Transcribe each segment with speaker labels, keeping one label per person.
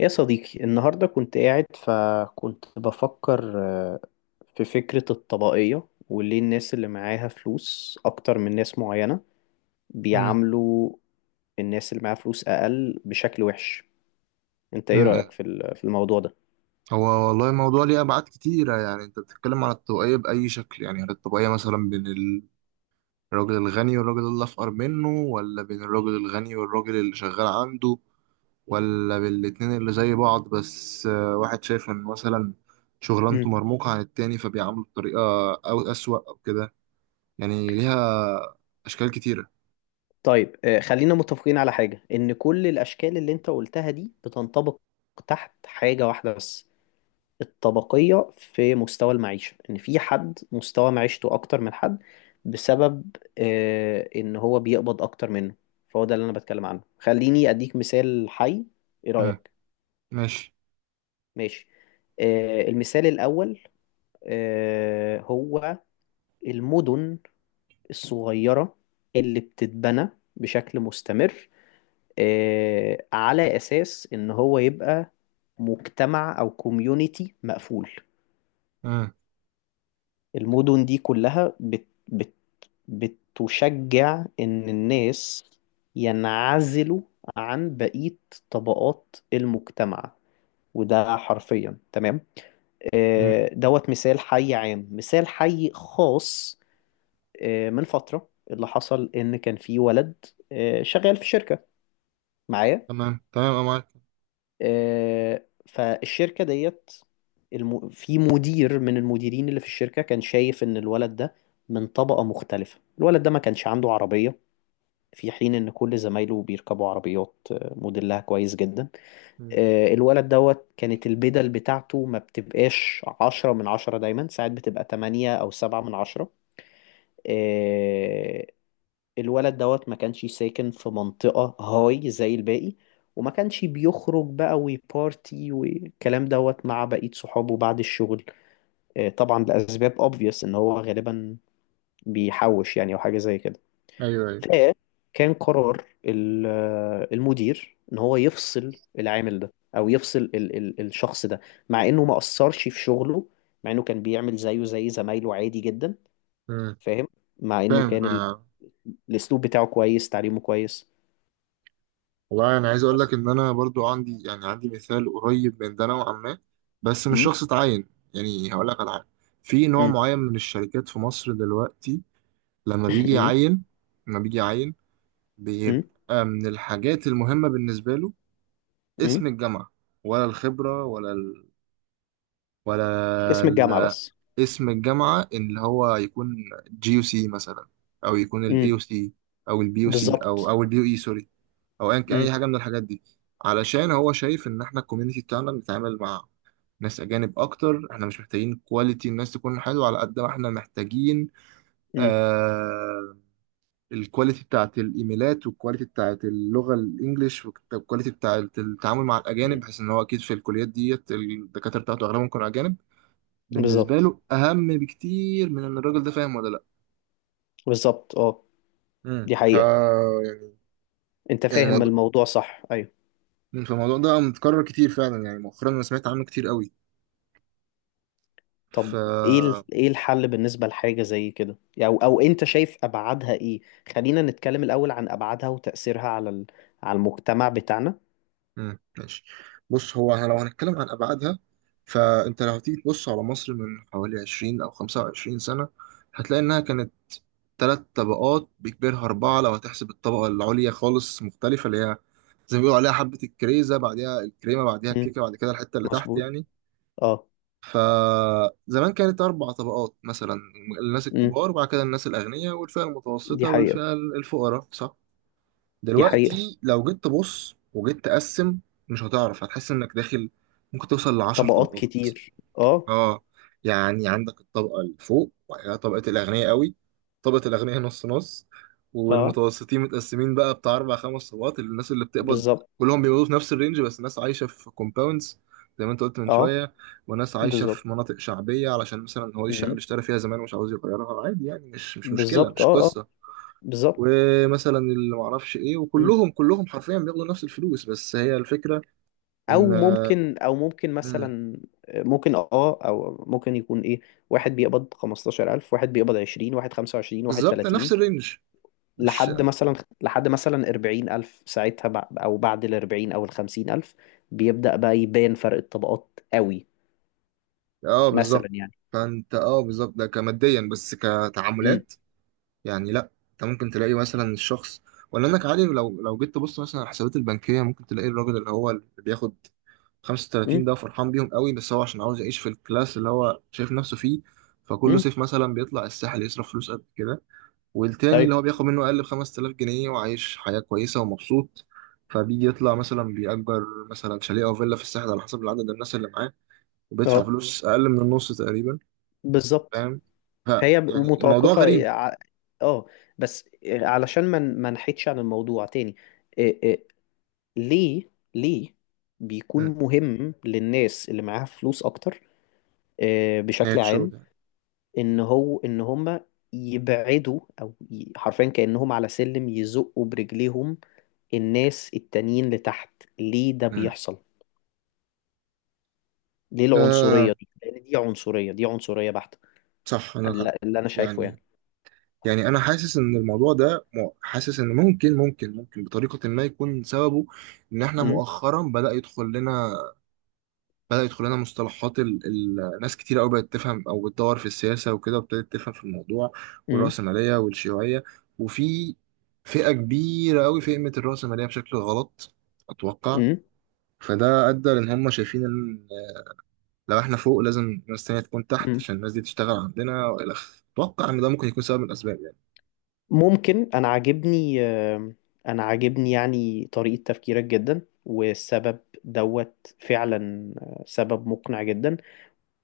Speaker 1: يا صديقي النهاردة كنت قاعد فكنت بفكر في فكرة الطبقية وليه الناس اللي معاها فلوس أكتر من ناس معينة
Speaker 2: مم.
Speaker 1: بيعاملوا الناس اللي معاها فلوس أقل بشكل وحش. أنت إيه رأيك
Speaker 2: مم.
Speaker 1: في في الموضوع ده؟
Speaker 2: هو، والله الموضوع ليه أبعاد كتيرة. يعني أنت بتتكلم عن الطبقية بأي شكل؟ يعني هل الطبقية مثلا بين الراجل الغني والراجل اللي أفقر منه، ولا بين الراجل الغني والراجل اللي شغال عنده، ولا بين الاتنين اللي زي بعض بس واحد شايف إن مثلا شغلانته
Speaker 1: مم.
Speaker 2: مرموقة عن التاني فبيعامله بطريقة أو أسوأ أو كده. يعني ليها أشكال كتيرة.
Speaker 1: طيب، خلينا متفقين على حاجة، إن كل الأشكال اللي أنت قلتها دي بتنطبق تحت حاجة واحدة بس: الطبقية في مستوى المعيشة، إن في حد مستوى معيشته أكتر من حد بسبب إن هو بيقبض أكتر منه. فهو ده اللي أنا بتكلم عنه. خليني أديك مثال حي. إيه
Speaker 2: مم.
Speaker 1: رأيك؟
Speaker 2: ماشي.
Speaker 1: ماشي. المثال الأول، هو المدن الصغيرة اللي بتتبنى بشكل مستمر على أساس إن هو يبقى مجتمع أو كوميونيتي مقفول.
Speaker 2: مم.
Speaker 1: المدن دي كلها بت بت بتشجع إن الناس ينعزلوا عن بقية طبقات المجتمع، وده حرفيا تمام.
Speaker 2: مم.
Speaker 1: دوت مثال حي عام. مثال حي خاص: من فترة اللي حصل إن كان في ولد شغال في شركة معايا.
Speaker 2: تمام تمام، أنا معاك.
Speaker 1: فالشركة ديت، في مدير من المديرين اللي في الشركة كان شايف إن الولد ده من طبقة مختلفة. الولد ده ما كانش عنده عربية في حين ان كل زمايله بيركبوا عربيات موديلها كويس جدا.
Speaker 2: مم.
Speaker 1: الولد دوت كانت البدل بتاعته ما بتبقاش عشرة من عشرة دايما، ساعات بتبقى تمانية او سبعة من عشرة. آه، الولد دوت ما كانش ساكن في منطقة هاي زي الباقي، وما كانش بيخرج بقى وبارتي والكلام دوت مع بقية صحابه بعد الشغل طبعا لأسباب obvious ان هو غالبا بيحوش يعني او حاجة زي كده.
Speaker 2: أيوه أيوه.
Speaker 1: فكان قرار المدير ان هو يفصل العامل ده، او يفصل ال ال الشخص ده، مع انه ما اثرش في شغله، مع انه كان بيعمل زيه زي زمايله عادي جدا.
Speaker 2: مم.
Speaker 1: فاهم. مع انه
Speaker 2: فاهم
Speaker 1: كان
Speaker 2: آه.
Speaker 1: الاسلوب بتاعه كويس، تعليمه كويس،
Speaker 2: والله انا عايز اقول
Speaker 1: بس.
Speaker 2: لك ان انا برضو عندي، يعني عندي مثال قريب من ده نوعا ما، بس مش
Speaker 1: امم
Speaker 2: شخص اتعين. يعني هقول لك على حاجه. في نوع
Speaker 1: امم
Speaker 2: معين من الشركات في مصر دلوقتي لما بيجي
Speaker 1: امم
Speaker 2: يعين، لما بيجي يعين
Speaker 1: امم
Speaker 2: بيبقى من الحاجات المهمه بالنسبه له اسم
Speaker 1: امم
Speaker 2: الجامعه ولا الخبره ولا
Speaker 1: اسم الجامعة
Speaker 2: ال...
Speaker 1: بس.
Speaker 2: اسم الجامعه اللي هو يكون جي يو سي مثلا، او يكون الاي يو
Speaker 1: امم.
Speaker 2: سي، او البي يو سي او
Speaker 1: بالظبط.
Speaker 2: او البي يو اي، سوري، او ايا كان اي
Speaker 1: امم.
Speaker 2: حاجه من الحاجات دي. علشان هو شايف ان احنا الكوميونتي بتاعنا بنتعامل مع ناس اجانب اكتر، احنا مش محتاجين كواليتي الناس تكون حلوه على قد ما احنا محتاجين
Speaker 1: امم.
Speaker 2: آه الكواليتي بتاعت الايميلات والكواليتي بتاعت اللغه الانجليش والكواليتي بتاعت التعامل مع الاجانب،
Speaker 1: أمم.
Speaker 2: بحيث ان هو اكيد في الكليات ديت الدكاتره بتاعته اغلبهم كانوا اجانب. بالنسبه
Speaker 1: بالظبط.
Speaker 2: له اهم بكتير من ان الراجل ده فاهم ولا لا.
Speaker 1: بالظبط اه. دي
Speaker 2: ف
Speaker 1: حقيقة.
Speaker 2: يعني
Speaker 1: انت
Speaker 2: يعني
Speaker 1: فاهم
Speaker 2: الموضوع
Speaker 1: الموضوع صح، ايوه.
Speaker 2: فالموضوع ده متكرر كتير فعلا. يعني مؤخرا انا سمعت عنه كتير قوي. ف
Speaker 1: طب، ايه ايه الحل بالنسبة لحاجة زي كده؟ او انت شايف ابعادها ايه؟ خلينا نتكلم الاول عن ابعادها وتأثيرها على على المجتمع بتاعنا.
Speaker 2: ماشي. بص، هو احنا لو هنتكلم عن ابعادها، فانت لو هتيجي تبص على مصر من حوالي 20 او 25 سنه، هتلاقي انها كانت ثلاث طبقات بكبرها اربعه لو هتحسب الطبقه العليا خالص مختلفه، اللي هي زي ما بيقولوا عليها حبه الكريزه، بعديها الكريمه، بعديها
Speaker 1: امم،
Speaker 2: الكيكه، بعد كده الحته اللي تحت
Speaker 1: مظبوط
Speaker 2: يعني.
Speaker 1: اه.
Speaker 2: فزمان كانت اربع طبقات مثلا: الناس
Speaker 1: امم،
Speaker 2: الكبار، وبعد كده الناس الاغنياء، والفئه
Speaker 1: دي
Speaker 2: المتوسطه،
Speaker 1: حقيقة.
Speaker 2: والفئه الفقراء، صح؟
Speaker 1: دي حقيقة.
Speaker 2: دلوقتي لو جيت تبص وجيت تقسم، مش هتعرف، هتحس انك داخل، ممكن توصل لعشر
Speaker 1: طبقات
Speaker 2: طبقات
Speaker 1: كتير اه.
Speaker 2: اه، يعني عندك الطبقة اللي فوق، وبعد كده طبقة الأغنياء قوي، طبقة الأغنياء نص نص،
Speaker 1: اه،
Speaker 2: والمتوسطين متقسمين بقى بتاع أربع خمس طبقات. الناس اللي بتقبض
Speaker 1: بالظبط.
Speaker 2: كلهم بيقبضوا في نفس الرينج، بس ناس عايشة في كومباوندز زي ما أنت قلت من
Speaker 1: اه،
Speaker 2: شوية، وناس عايشة
Speaker 1: بالظبط.
Speaker 2: في مناطق شعبية علشان مثلا هو دي الشقة اللي
Speaker 1: امم،
Speaker 2: اشترى فيها زمان ومش عاوز يغيرها. عادي يعني، مش مشكلة،
Speaker 1: بالظبط.
Speaker 2: مش
Speaker 1: اه اه،
Speaker 2: قصة.
Speaker 1: بالظبط.
Speaker 2: ومثلا اللي معرفش ايه.
Speaker 1: امم.
Speaker 2: وكلهم حرفيا بياخدوا نفس الفلوس. بس هي الفكرة ان
Speaker 1: او ممكن
Speaker 2: مم.
Speaker 1: مثلا، ممكن اه، او ممكن يكون ايه: واحد بيقبض 15000، واحد بيقبض 20، واحد 25، واحد
Speaker 2: بالظبط، نفس
Speaker 1: 30،
Speaker 2: الرينج. مش،
Speaker 1: لحد مثلا، 40000، ساعتها أو بعد ال 40 أو ال 50000 بيبدأ بقى يبان فرق الطبقات قوي،
Speaker 2: اه بالظبط.
Speaker 1: مثلا يعني.
Speaker 2: فانت بالظبط، ده كماديا بس
Speaker 1: امم.
Speaker 2: كتعاملات. يعني لا، انت ممكن تلاقي مثلا الشخص، ولا انك عادي، لو جيت تبص مثلا على الحسابات البنكية ممكن تلاقي الراجل اللي هو اللي بياخد 35
Speaker 1: امم.
Speaker 2: ده فرحان بيهم قوي، بس هو عشان عاوز يعيش في الكلاس اللي هو شايف نفسه فيه. فكل
Speaker 1: امم.
Speaker 2: صيف مثلا بيطلع الساحل يصرف فلوس قد كده. والتاني اللي
Speaker 1: أيوه.
Speaker 2: هو بياخد منه أقل ب 5000 جنيه وعايش حياة كويسة ومبسوط، فبيجي يطلع مثلا بيأجر مثلا شاليه أو فيلا في الساحل على حسب العدد الناس اللي معاه، وبيدفع
Speaker 1: أه،
Speaker 2: فلوس أقل من النص تقريبا.
Speaker 1: بالظبط.
Speaker 2: فاهم؟ ف
Speaker 1: فهي
Speaker 2: يعني الموضوع
Speaker 1: متوقفة
Speaker 2: غريب.
Speaker 1: أه. بس علشان ما نحيدش عن الموضوع تاني. إيه ليه بيكون
Speaker 2: مم.
Speaker 1: مهم للناس اللي معاها فلوس أكتر بشكل
Speaker 2: نهاية شو
Speaker 1: عام،
Speaker 2: ده.
Speaker 1: ان هو ان هم يبعدوا حرفيا كأنهم على سلم يزقوا برجليهم الناس التانيين لتحت؟ ليه ده
Speaker 2: مم.
Speaker 1: بيحصل؟ ليه
Speaker 2: آه
Speaker 1: العنصرية دي؟ لان دي عنصرية، دي عنصرية بحتة
Speaker 2: صح.
Speaker 1: اللي انا شايفه
Speaker 2: يعني
Speaker 1: يعني.
Speaker 2: يعني أنا حاسس إن الموضوع ده حاسس إن ممكن بطريقة ما يكون سببه إن إحنا
Speaker 1: م؟
Speaker 2: مؤخرا بدأ يدخل لنا مصطلحات ناس كتير قوي بقت تفهم او بتدور في السياسه وكده وابتدت تفهم في الموضوع
Speaker 1: م؟
Speaker 2: والرأسماليه والشيوعيه. وفي فئه كبيره قوي فهمت الرأسماليه بشكل غلط، اتوقع.
Speaker 1: م؟
Speaker 2: فده ادى لان هم شايفين ان لو احنا فوق لازم ناس تانية تكون تحت
Speaker 1: م؟
Speaker 2: عشان الناس دي تشتغل عندنا، والى اخره. اتوقع ان ده ممكن يكون سبب من الاسباب يعني.
Speaker 1: ممكن. انا عاجبني، يعني طريقة تفكيرك جدا، والسبب دوت فعلا سبب مقنع جدا.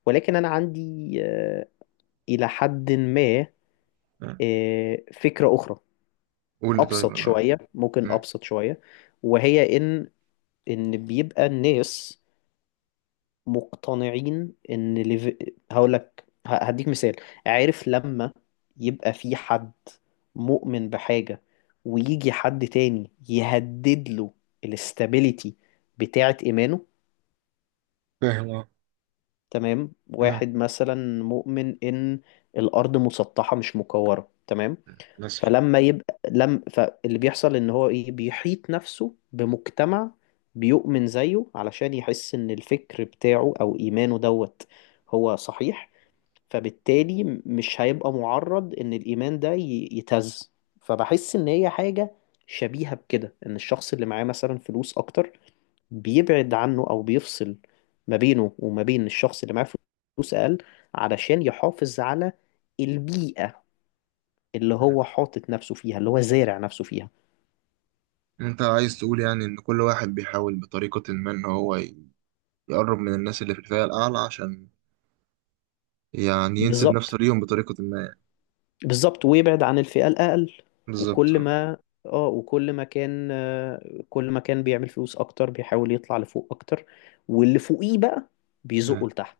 Speaker 1: ولكن انا عندي الى حد ما
Speaker 2: آه.
Speaker 1: فكرة اخرى.
Speaker 2: قول لي، طيب
Speaker 1: ابسط
Speaker 2: انا.
Speaker 1: شويه ممكن
Speaker 2: آه.
Speaker 1: ابسط شويه وهي ان بيبقى الناس مقتنعين ان هقول لك، هديك مثال. عارف لما يبقى في حد مؤمن بحاجه، ويجي حد تاني يهدد له الاستابيليتي بتاعه، ايمانه.
Speaker 2: فاهم اه.
Speaker 1: تمام.
Speaker 2: آه.
Speaker 1: واحد مثلا مؤمن ان الارض مسطحه مش مكوره. تمام.
Speaker 2: بس.
Speaker 1: فلما يبقى لم فاللي بيحصل ان هو ايه، بيحيط نفسه بمجتمع بيؤمن زيه، علشان يحس ان الفكر بتاعه او ايمانه دوت هو صحيح، فبالتالي مش هيبقى معرض ان الايمان ده يتهز. فبحس ان هي حاجة شبيهة بكده، ان الشخص اللي معاه مثلا فلوس اكتر بيبعد عنه، او بيفصل ما بينه وما بين الشخص اللي معاه فلوس اقل، علشان يحافظ على البيئة اللي
Speaker 2: آه.
Speaker 1: هو حاطط نفسه فيها، اللي هو زارع نفسه فيها.
Speaker 2: انت عايز تقول يعني ان كل واحد بيحاول بطريقة ما ان هو يقرب من الناس اللي في الفئة الأعلى، عشان يعني ينسب نفسه
Speaker 1: بالظبط.
Speaker 2: ليهم بطريقة ما يعني.
Speaker 1: بالظبط، ويبعد عن الفئة الأقل.
Speaker 2: بالظبط
Speaker 1: وكل
Speaker 2: اه
Speaker 1: ما اه وكل ما كان آه، كل ما كان بيعمل فلوس أكتر بيحاول يطلع لفوق أكتر، واللي فوقيه بقى
Speaker 2: اه.
Speaker 1: بيزقه لتحت.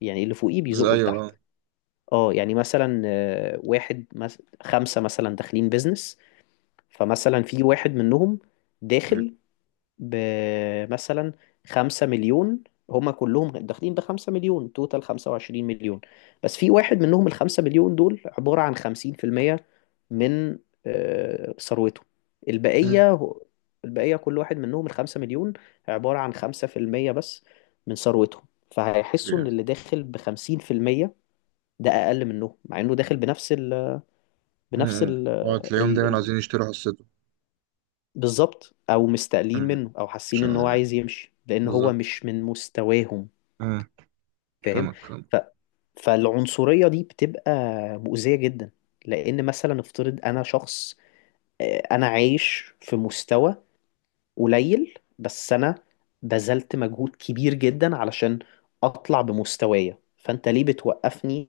Speaker 1: يعني اللي فوقيه
Speaker 2: زي
Speaker 1: بيزقه
Speaker 2: أيوه
Speaker 1: لتحت.
Speaker 2: اه.
Speaker 1: اه، يعني مثلا واحد خمسة مثلا داخلين بيزنس، فمثلا في واحد منهم
Speaker 2: اه.
Speaker 1: داخل بمثلا خمسة مليون. هما كلهم داخلين بخمسة مليون، توتال خمسة وعشرين مليون، بس في واحد منهم الخمسة مليون دول عبارة عن خمسين في المية من ثروته.
Speaker 2: اه.
Speaker 1: البقية هو- البقية كل واحد منهم الخمسة مليون عبارة عن خمسة في المية بس من ثروتهم. فهيحسوا إن اللي
Speaker 2: اه.
Speaker 1: داخل بخمسين في المية ده أقل منهم، مع إنه داخل بنفس
Speaker 2: اه، اه. تلاقيهم دايما
Speaker 1: ال.
Speaker 2: عايزين يشتروا حصته.
Speaker 1: بالظبط، او مستقلين
Speaker 2: اه،
Speaker 1: منه، او حاسين
Speaker 2: مش
Speaker 1: ان هو
Speaker 2: عارف.
Speaker 1: عايز يمشي لان هو
Speaker 2: بالظبط
Speaker 1: مش من مستواهم.
Speaker 2: اه.
Speaker 1: فاهم.
Speaker 2: فاهمك فاهمك.
Speaker 1: ف... فالعنصرية دي بتبقى مؤذية جدا، لان مثلا افترض انا شخص انا عايش في مستوى قليل، بس انا بذلت مجهود كبير جدا علشان اطلع بمستوايا، فانت ليه بتوقفني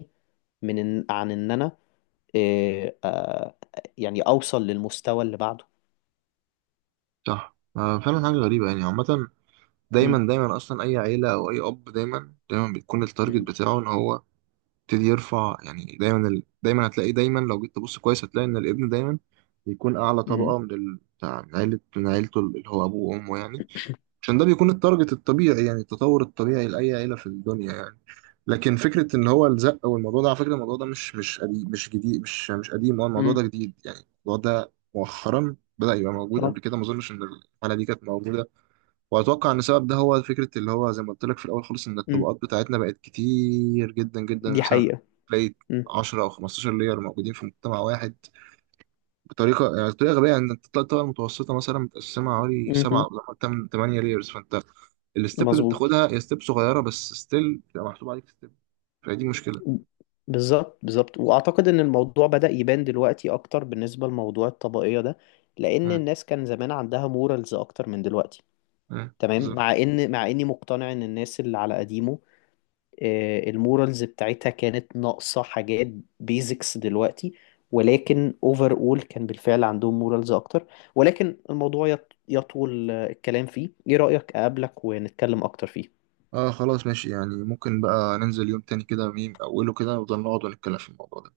Speaker 1: من عن ان انا آه، آه، يعني اوصل للمستوى اللي بعده؟
Speaker 2: صح فعلا حاجة غريبة يعني عامة.
Speaker 1: امم.
Speaker 2: دايما دايما أصلا أي عيلة أو أي أب، دايما دايما بيكون التارجت بتاعه إن هو يبتدي يرفع. يعني دايما دايما هتلاقي، دايما لو جيت تبص كويس هتلاقي إن الابن دايما بيكون أعلى
Speaker 1: امم.
Speaker 2: طبقة من ال... بتاع- من عيلة من عيلته اللي هو أبوه وأمه يعني. عشان ده بيكون التارجت الطبيعي، يعني التطور الطبيعي لأي عيلة في الدنيا يعني. لكن فكرة إن هو الزق، والموضوع ده على فكرة، الموضوع ده مش قديم، مش جديد، مش قديم، هو الموضوع ده
Speaker 1: امم
Speaker 2: جديد يعني. الموضوع ده مؤخرا بدأ يبقى موجود،
Speaker 1: اه.
Speaker 2: قبل كده ما أظنش إن الحالة دي كانت موجودة. وأتوقع إن السبب ده هو فكرة اللي هو زي ما قلت لك في الأول خالص، إن
Speaker 1: م-
Speaker 2: الطبقات بتاعتنا بقت كتير جدا جدا.
Speaker 1: دي
Speaker 2: مثلا
Speaker 1: حقيقة.
Speaker 2: تلاقي
Speaker 1: مم.
Speaker 2: 10 أو 15 لير موجودين في مجتمع واحد بطريقه، يعني بطريقه غبيه. يعني انت تطلع الطبقه المتوسطه مثلا متقسمه حوالي سبعه
Speaker 1: مهم.
Speaker 2: او حتى ثمانيه لايرز. فانت الستيب اللي
Speaker 1: مظبوط.
Speaker 2: بتاخدها هي ستيب صغيره، بس ستيل بتبقى محسوب عليك ستيب. فدي مشكله.
Speaker 1: بالظبط. بالظبط، واعتقد ان الموضوع بدأ يبان دلوقتي اكتر بالنسبة لموضوع الطبقية ده، لان
Speaker 2: مم.
Speaker 1: الناس كان زمان عندها مورالز اكتر من دلوقتي.
Speaker 2: مم.
Speaker 1: تمام. مع
Speaker 2: بالظبط.
Speaker 1: ان، مع اني مقتنع ان الناس اللي على قديمه المورالز بتاعتها كانت ناقصة حاجات بيزكس دلوقتي، ولكن اوفر اول كان بالفعل عندهم مورالز اكتر. ولكن الموضوع يطول الكلام فيه. ايه رأيك اقابلك ونتكلم اكتر فيه؟
Speaker 2: اه خلاص ماشي، يعني ممكن بقى ننزل يوم تاني كده، ميم اوله كده، ونفضل نقعد ونتكلم في الموضوع ده.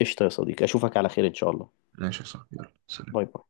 Speaker 1: قشطة يا صديقي، اشوفك على خير ان شاء الله.
Speaker 2: ماشي يا صاحبي، يلا سلام.
Speaker 1: باي باي.